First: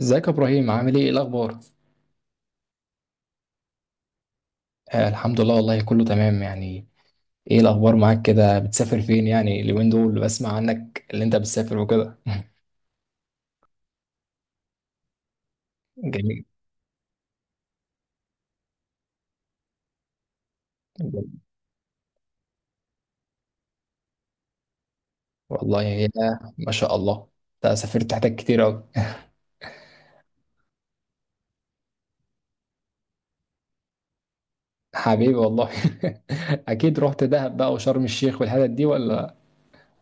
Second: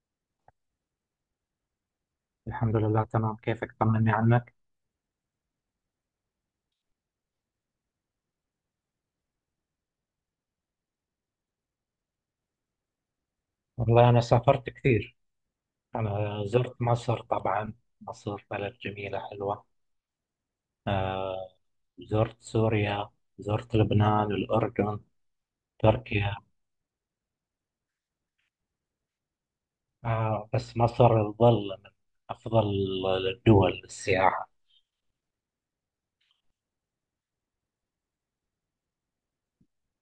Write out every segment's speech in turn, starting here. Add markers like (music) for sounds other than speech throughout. ازيك يا ابراهيم؟ عامل ايه؟ الاخبار؟ الحمد لله، تمام. كيفك؟ طمني عنك. آه، الحمد لله، والله كله تمام يعني. ايه الاخبار معاك؟ كده بتسافر فين يعني اليومين دول؟ بسمع عنك اللي انت بتسافر وكده. والله، أنا سافرت كثير. أنا جميل زرت مصر طبعا. مصر بلد جميلة حلوة. جميل. آه. زرت سوريا، زرت لبنان، الأردن، والله يا... تركيا. ما شاء الله، انت سافرت حتت كتير اوي. (laughs) آه، بس مصر تظل من أفضل الدول للسياحة. حبيبي والله. (laughs) اكيد رحت دهب بقى وشرم الشيخ والحتت دي؟ ولا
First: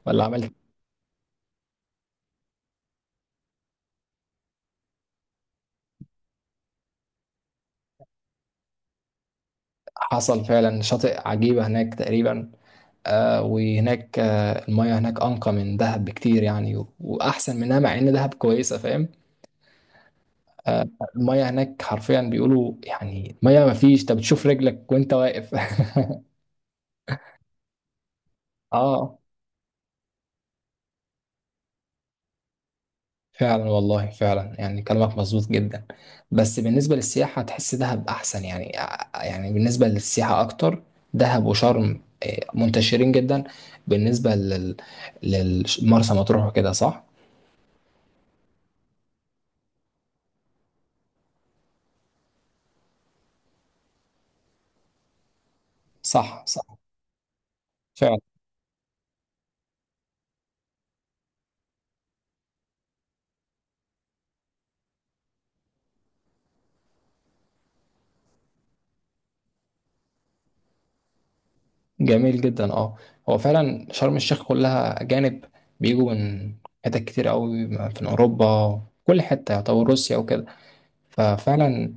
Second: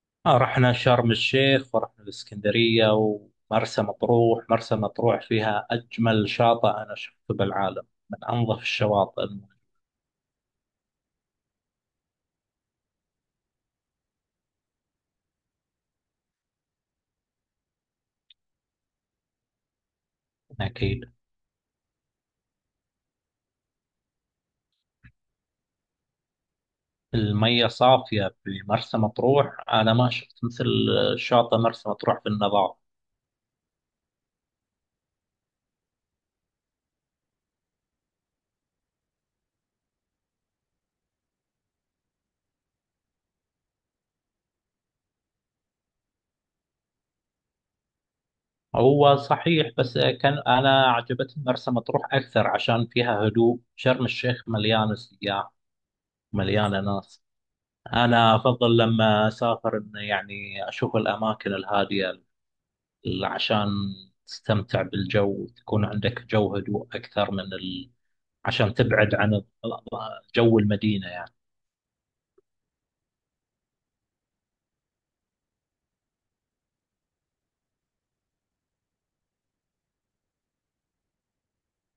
ولا آه، عملت؟ رحنا شرم الشيخ ورحنا الإسكندرية ومرسى مطروح. مرسى مطروح فيها أجمل شاطئ أنا شفته بالعالم، من أنظف الشواطئ. حصل فعلا، شاطئ عجيبة هناك تقريبا. آه، وهناك المياه هناك انقى من دهب بكتير يعني، واحسن منها، مع ان دهب كويسة، فاهم؟ آه، أكيد. المية هناك حرفيا بيقولوا يعني مية، ما فيش، انت بتشوف رجلك وانت واقف. المية صافية (laughs) بمرسى اه، مطروح، أنا ما شفت مثل شاطئ مرسى مطروح بالنظافة. فعلا والله فعلا، يعني كلامك مظبوط جدا. بس بالنسبة للسياحة تحس دهب احسن يعني، يعني بالنسبة للسياحة اكتر، دهب وشرم منتشرين جدا بالنسبة للمرسى مطروح وكده، صح؟ هو صحيح، بس كان أنا عجبتني مرسى مطروح أكثر عشان فيها هدوء. شرم الشيخ مليانة سياح، صح، صح مليانة ناس. فعلا، أنا أفضل لما أسافر إن، يعني، أشوف الأماكن الهادية. عشان تستمتع بالجو، تكون عندك جو هدوء أكثر من عشان تبعد عن جو المدينة يعني. جميل جدا. اه، هو فعلا شرم الشيخ كلها أجانب، بيجوا من حتت كتير قوي من أوروبا، كل حتة، يعتبر روسيا وكده. ففعلا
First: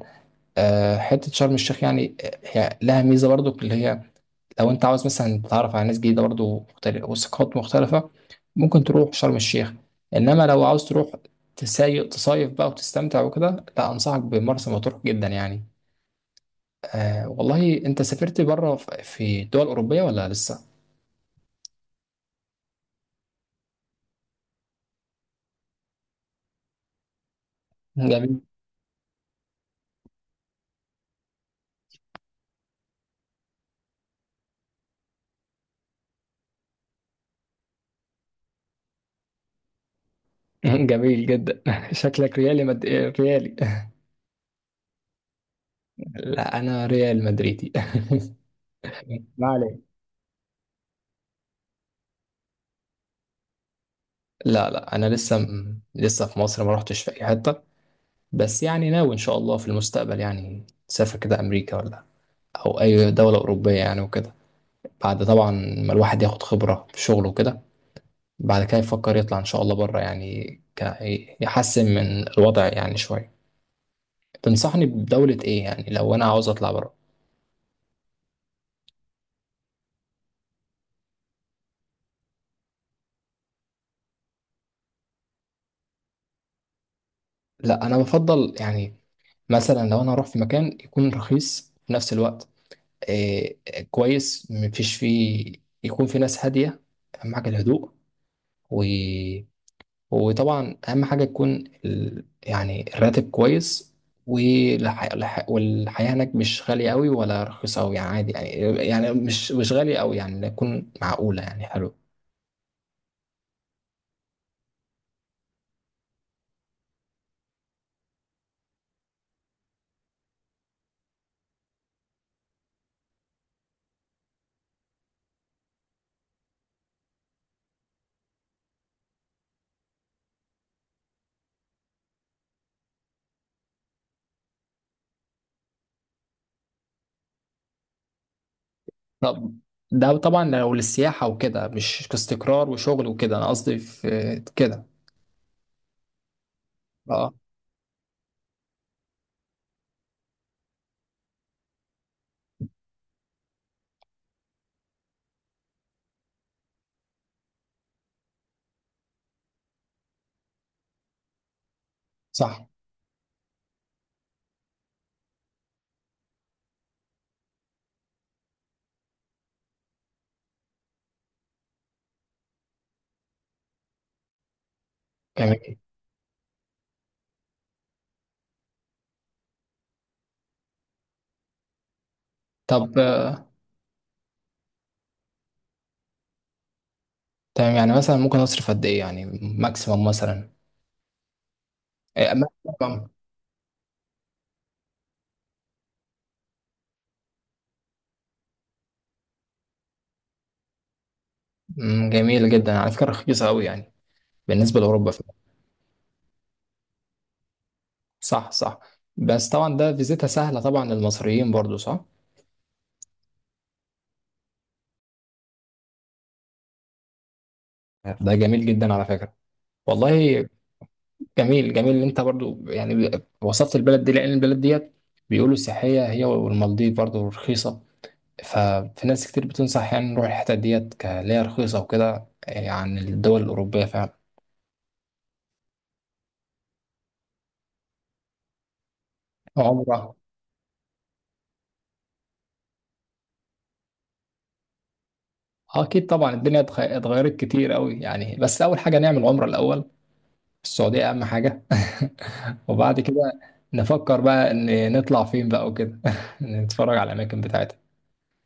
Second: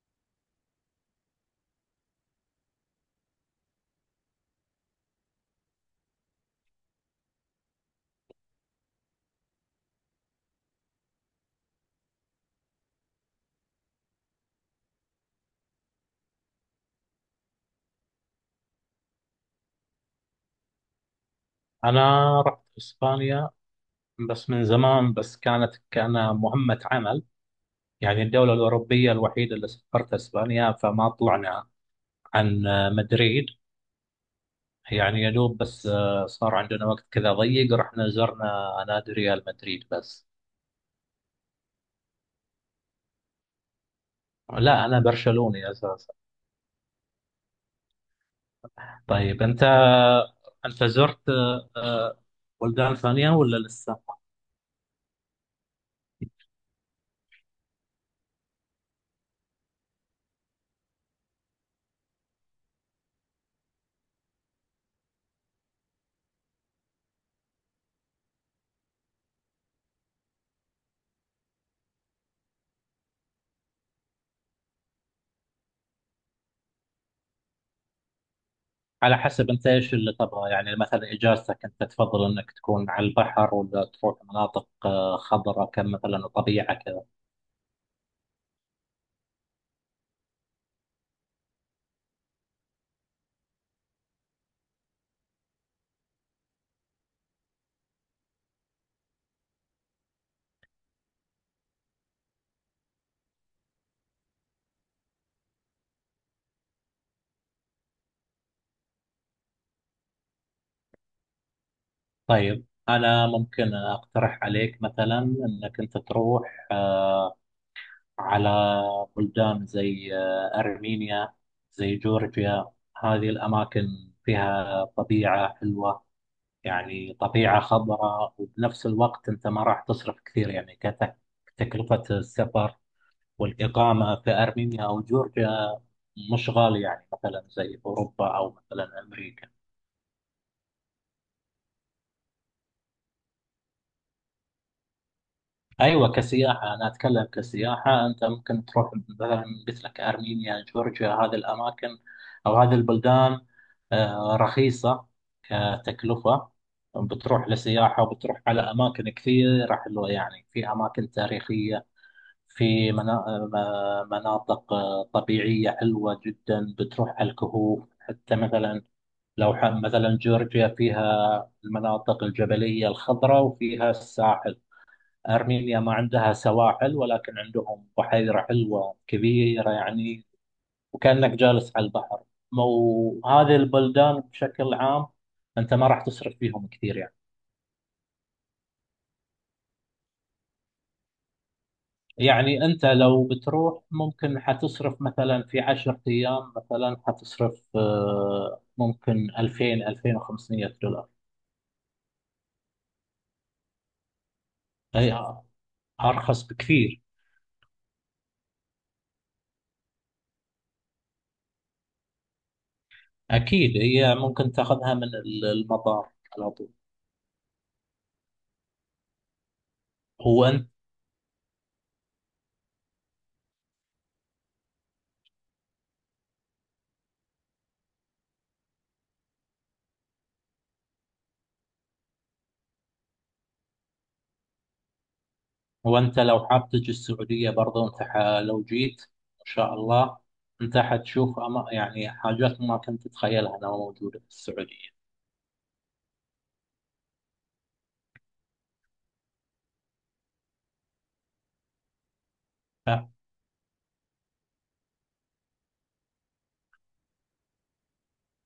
حتة شرم الشيخ يعني، هي لها ميزة برضو، اللي هي لو انت عاوز مثلا تتعرف على ناس جديده برضو مختلفه وثقافات مختلفه، ممكن تروح شرم الشيخ. انما لو عاوز تروح تصيف بقى وتستمتع وكده، لا، انصحك بمرسى مطروح جدا يعني. آه، والله انت سافرت بره في دول اوروبيه ولا لسه؟ أنا رحت إسبانيا، بس من زمان، بس كانت كمهمة عمل. يعني جميل. الدولة الأوروبية الوحيدة اللي سافرت أسبانيا، فما طلعنا عن مدريد يعني، يا دوب بس. صار عندنا وقت كذا ضيق، رحنا زرنا نادي ريال مدريد بس. (laughs) جميل جدا. (laughs) شكلك ريالي. (laughs) لا، أنا برشلوني أساسا. لا انا ريال مدريدي. (laughs) طيب، ما أنت، عليك. أنت زرت بلدان ثانية ولا لسه؟ لا لا، انا لسه لسه في مصر، ما رحتش في اي حته. بس يعني ناوي ان شاء الله في المستقبل يعني سافر كده امريكا ولا او اي دوله اوروبيه يعني وكده، بعد طبعا ما الواحد ياخد خبره في شغله وكده، بعد كده يفكر يطلع ان شاء الله بره يعني، ك... يحسن من الوضع يعني شويه. تنصحني بدوله ايه يعني لو انا عاوز اطلع بره؟ على حسب أنت إيش اللي تبغى يعني. مثلا إجازتك، أنت تفضل أنك تكون على البحر ولا تروح مناطق خضراء كم مثلا وطبيعة كذا؟ لا، انا بفضل يعني مثلا لو انا هروح في مكان، يكون رخيص في نفس الوقت، إيه، كويس، مفيش فيه، يكون في ناس هادية، اهم حاجة الهدوء، و... وطبعا اهم حاجة تكون يعني الراتب كويس، والحياة هناك مش غالية قوي ولا رخيصة قوي، يعني عادي يعني، يعني مش غالية قوي، يعني تكون معقولة يعني، حلو. طيب، أنا ممكن أقترح عليك مثلا أنك أنت تروح على بلدان زي أرمينيا، زي جورجيا. هذه الأماكن فيها طبيعة حلوة، يعني طبيعة خضراء. وبنفس الوقت أنت ما راح تصرف كثير يعني. كتكلفة السفر والإقامة في أرمينيا أو جورجيا، مش غالي يعني، مثلا زي أوروبا أو مثلا أمريكا. طب ده طبعا لو للسياحة وكده، مش كاستقرار وشغل وكده، انا قصدي في كده. ايوه، كسياحه انا اتكلم، اه، كسياحه. انت ممكن تروح مثلا، قلت لك ارمينيا، جورجيا، هذه الاماكن او هذه البلدان، رخيصه كتكلفه. بتروح لسياحه وبتروح على اماكن كثيره حلوه يعني. في اماكن تاريخيه، صح، في مناطق طبيعيه حلوه جدا. بتروح على الكهوف حتى مثلا. لو مثلا جورجيا فيها المناطق الجبليه الخضراء وفيها الساحل. جميل. أرمينيا ما عندها سواحل، ولكن عندهم بحيرة حلوة كبيرة يعني، وكأنك جالس على البحر. طب وهذه البلدان بشكل عام، أنت ما راح تصرف فيهم كثير يعني. تمام، يعني مثلا ممكن اصرف قد ايه يعني؟ ماكسيمم مثلا؟ إيه، يعني أنت ماكسيمم. لو بتروح، ممكن حتصرف مثلا في عشرة أيام. مثلا حتصرف ممكن 2000 2500 دولار. مم، جميل جدا، على فكره رخيصه قوي يعني بالنسبه لاوروبا هي فعلا. أرخص بكثير. صح صح. بس طبعا ده فيزيتها سهله طبعا للمصريين برضو، صح؟ أكيد هي ممكن تاخذها من المطار على طول. ده جميل جدا على فكره والله. هو جميل جميل ان انت برضو يعني وصفت البلد دي، لان البلد ديت بيقولوا سياحيه هي والمالديف برضو رخيصه، ففي ناس كتير بتنصح يعني نروح الحتت ديت، كليها رخيصه وكده يعني، الدول الاوروبيه فعلا. هو انت لو حاب تجي السعودية برضه، انت لو جيت ان شاء عمره. الله، انت حتشوف يعني حاجات ما كنت تتخيلها انها موجودة في السعودية. اكيد طبعا الدنيا اتغيرت كتير قوي يعني. بس اول حاجه نعمل عمره الاول في السعوديه، اهم حاجه. (laughs) وبعد كده نفكر بقى ان نطلع فين بقى وكده. (laughs) نتفرج على الاماكن بتاعتها.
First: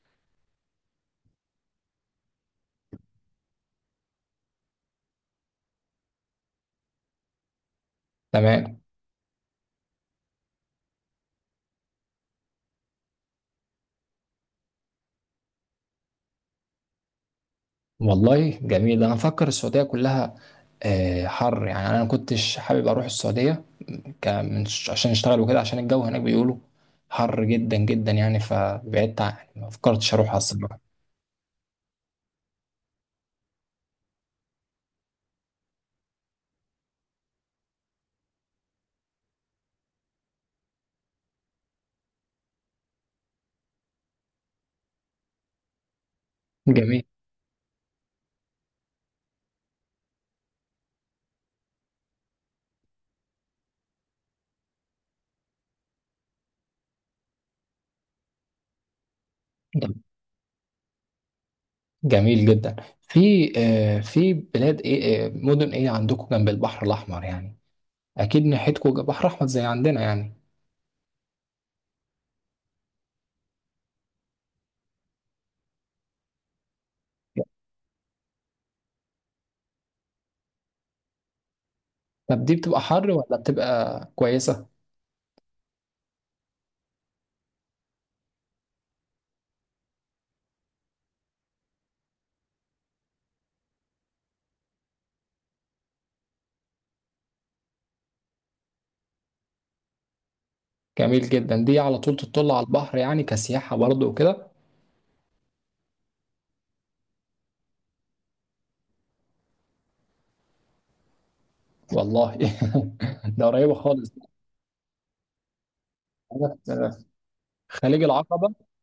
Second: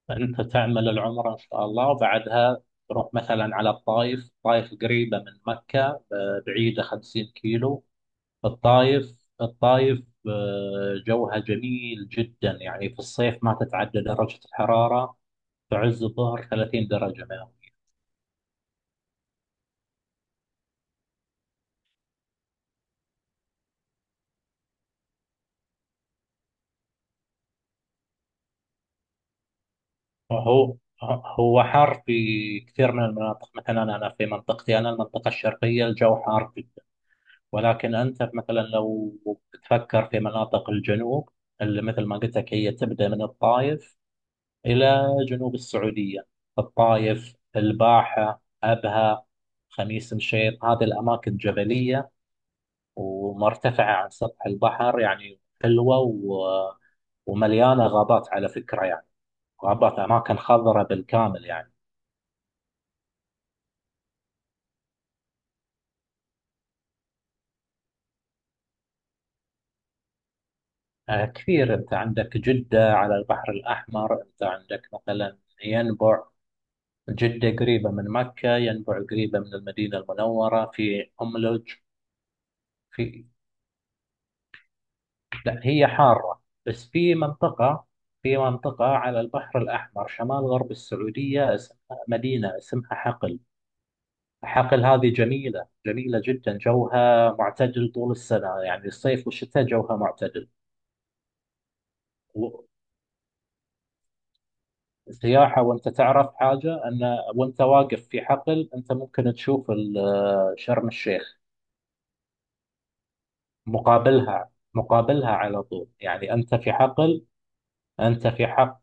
فانت تعمل العمرة ان شاء الله، وبعدها تروح مثلا على الطائف. الطائف قريبة من مكة، بعيدة 50 كيلو. تمام. الطائف، جوها جميل جدا يعني. في الصيف، ما تتعدى درجة الحرارة في عز الظهر 30 درجة. والله جميل. انا مفكر السعوديه كلها حر يعني، انا ما كنتش حابب اروح السعوديه عشان اشتغل وكده، عشان الجو هناك بيقولوا حر جدا جدا يعني، فبعدت ما فكرتش اروحها هو الصراحه. هو حار في كثير من المناطق. مثلا أنا، في منطقتي أنا المنطقة الشرقية، الجو حار جدا. ولكن أنت مثلا لو تفكر في مناطق الجنوب، اللي مثل ما قلت لك هي تبدأ من الطائف إلى جنوب السعودية. جميل. الطائف، الباحة، أبها، خميس مشيط، هذه الأماكن جبلية ومرتفعة عن سطح البحر يعني، حلوة ومليانة غابات على فكرة يعني. غابات، أماكن خضراء بالكامل يعني. جميل جدا. في في بلاد ايه مدن ايه عندكم جنب البحر الاحمر يعني؟ اكيد ناحيتكم بحر احمر زي عندنا يعني. كثير. أنت عندك جدة على البحر الأحمر، أنت عندك مثلا ينبع. جدة قريبة من مكة، ينبع قريبة من المدينة المنورة. في أملج. طب دي بتبقى حر في ولا بتبقى كويسة؟ لا، هي حارة. بس في منطقة، على البحر الأحمر شمال غرب السعودية، اسمها مدينة، اسمها حقل. حقل هذه جميلة، جميلة جدا، جوها معتدل طول السنة يعني، الصيف والشتاء جوها معتدل. جميل جدا، دي على طول تطل على البحر يعني، كسياحة برضه وكده. سياحة. وأنت تعرف حاجة أن، وأنت واقف في حقل، أنت ممكن تشوف شرم الشيخ. والله. (laughs) ده قريبة خالص. مقابلها، مقابلها على طول يعني، أنت في أنا في حقل. خليج أنت في العقبة. حق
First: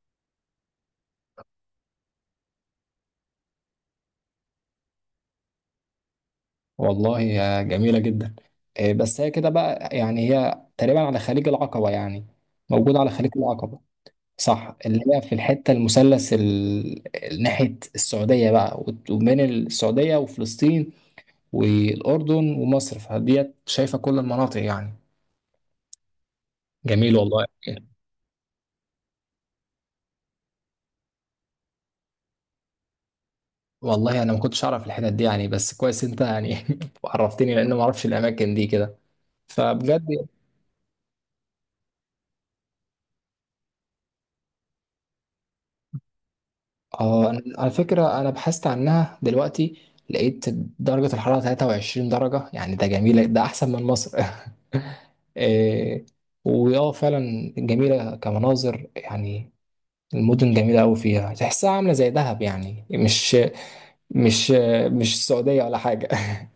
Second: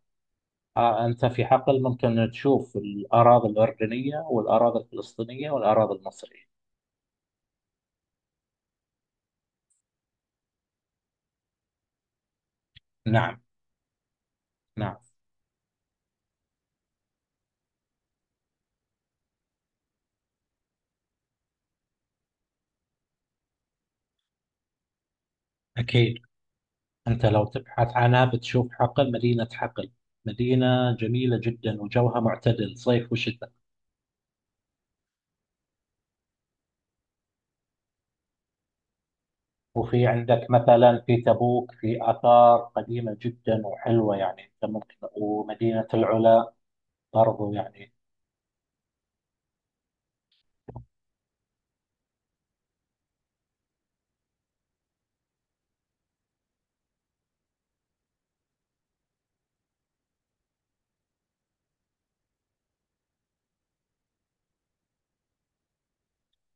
أنت في حقل ممكن تشوف الأراضي الأردنية والأراضي الفلسطينية والأراضي المصرية. والله يا، جميلة جدا. بس هي كده بقى يعني، هي تقريبا على خليج العقبة يعني، موجودة على خليج نعم. العقبة. صح، نعم. اللي هي في الحتة المثلث ناحية السعودية بقى، وبين السعودية وفلسطين والأردن ومصر، فديت شايفة كل المناطق يعني. أكيد. جميل أنت لو والله. تبحث عنها، بتشوف حقل، مدينة حقل، مدينة جميلة جدا وجوها معتدل صيف وشتاء. والله أنا ما كنتش أعرف الحتت دي يعني، بس كويس أنت يعني (laughs) عرفتني، لأن ما أعرفش الأماكن دي كده، وفي فبجد. عندك مثلا في تبوك في آثار قديمة جدا وحلوة يعني، أنت ممكن، ومدينة العلا برضو على يعني. فكرة أنا بحثت عنها دلوقتي، لقيت درجة الحرارة 23 درجة يعني، ده جميل، ده أحسن من مصر. (laughs) إيه، وياه فعلا جميلة كمناظر يعني، المدن جميلة أوي، فيها تحسها عاملة زي دهب يعني، مش مش السعودية ولا حاجة. (laughs)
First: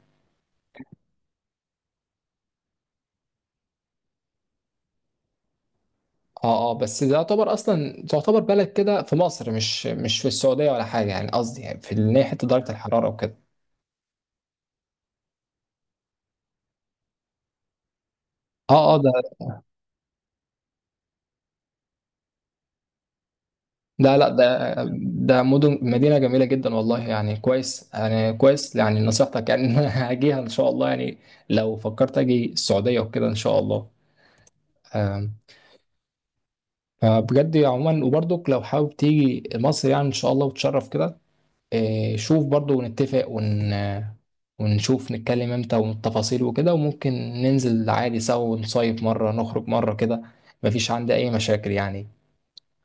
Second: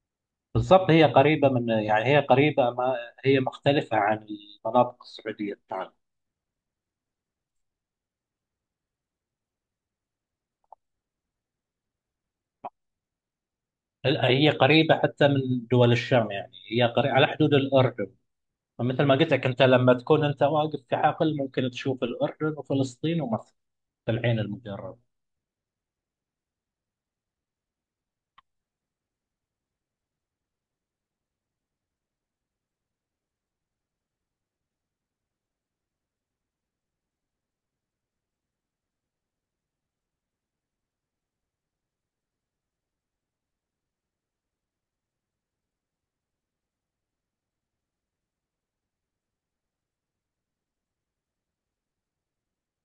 بالضبط، هي قريبة من، يعني هي قريبة، ما هي مختلفة عن المناطق السعودية بتاعنا. اه اه، بس ده يعتبر أصلا تعتبر بلد كده في مصر، مش في السعودية ولا حاجة يعني، قصدي يعني في إن هي حتة درجة الحرارة وكده. لا، هي قريبة حتى من دول الشام يعني، هي قريبة على حدود الأردن. اه اه، فمثل ده ما قلت لك، أنت لما تكون أنت واقف في حقل، ممكن تشوف الأردن وفلسطين ومصر في ده لا العين ده المجرد. مدن، مدينة جميلة جدا والله، يعني كويس يعني، كويس يعني نصيحتك يعني، إن أنا (laughs) هاجيها إن شاء الله يعني لو فكرت أجي السعودية وكده إن شاء الله. آم، فبجد عموما، وبرضك لو حابب تيجي مصر يعني إن شاء الله وتشرف كده، شوف برضو ونتفق ونشوف، نتكلم امتى والتفاصيل وكده، وممكن ننزل عادي سوا، ونصيف مرة، نخرج مرة كده، مفيش عندي أي مشاكل يعني.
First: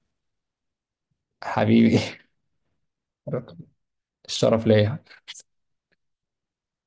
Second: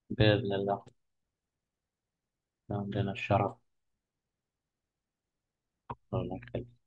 بإذن الله. حبيبي. عندنا (laughs) الشرف ليا. الشرف.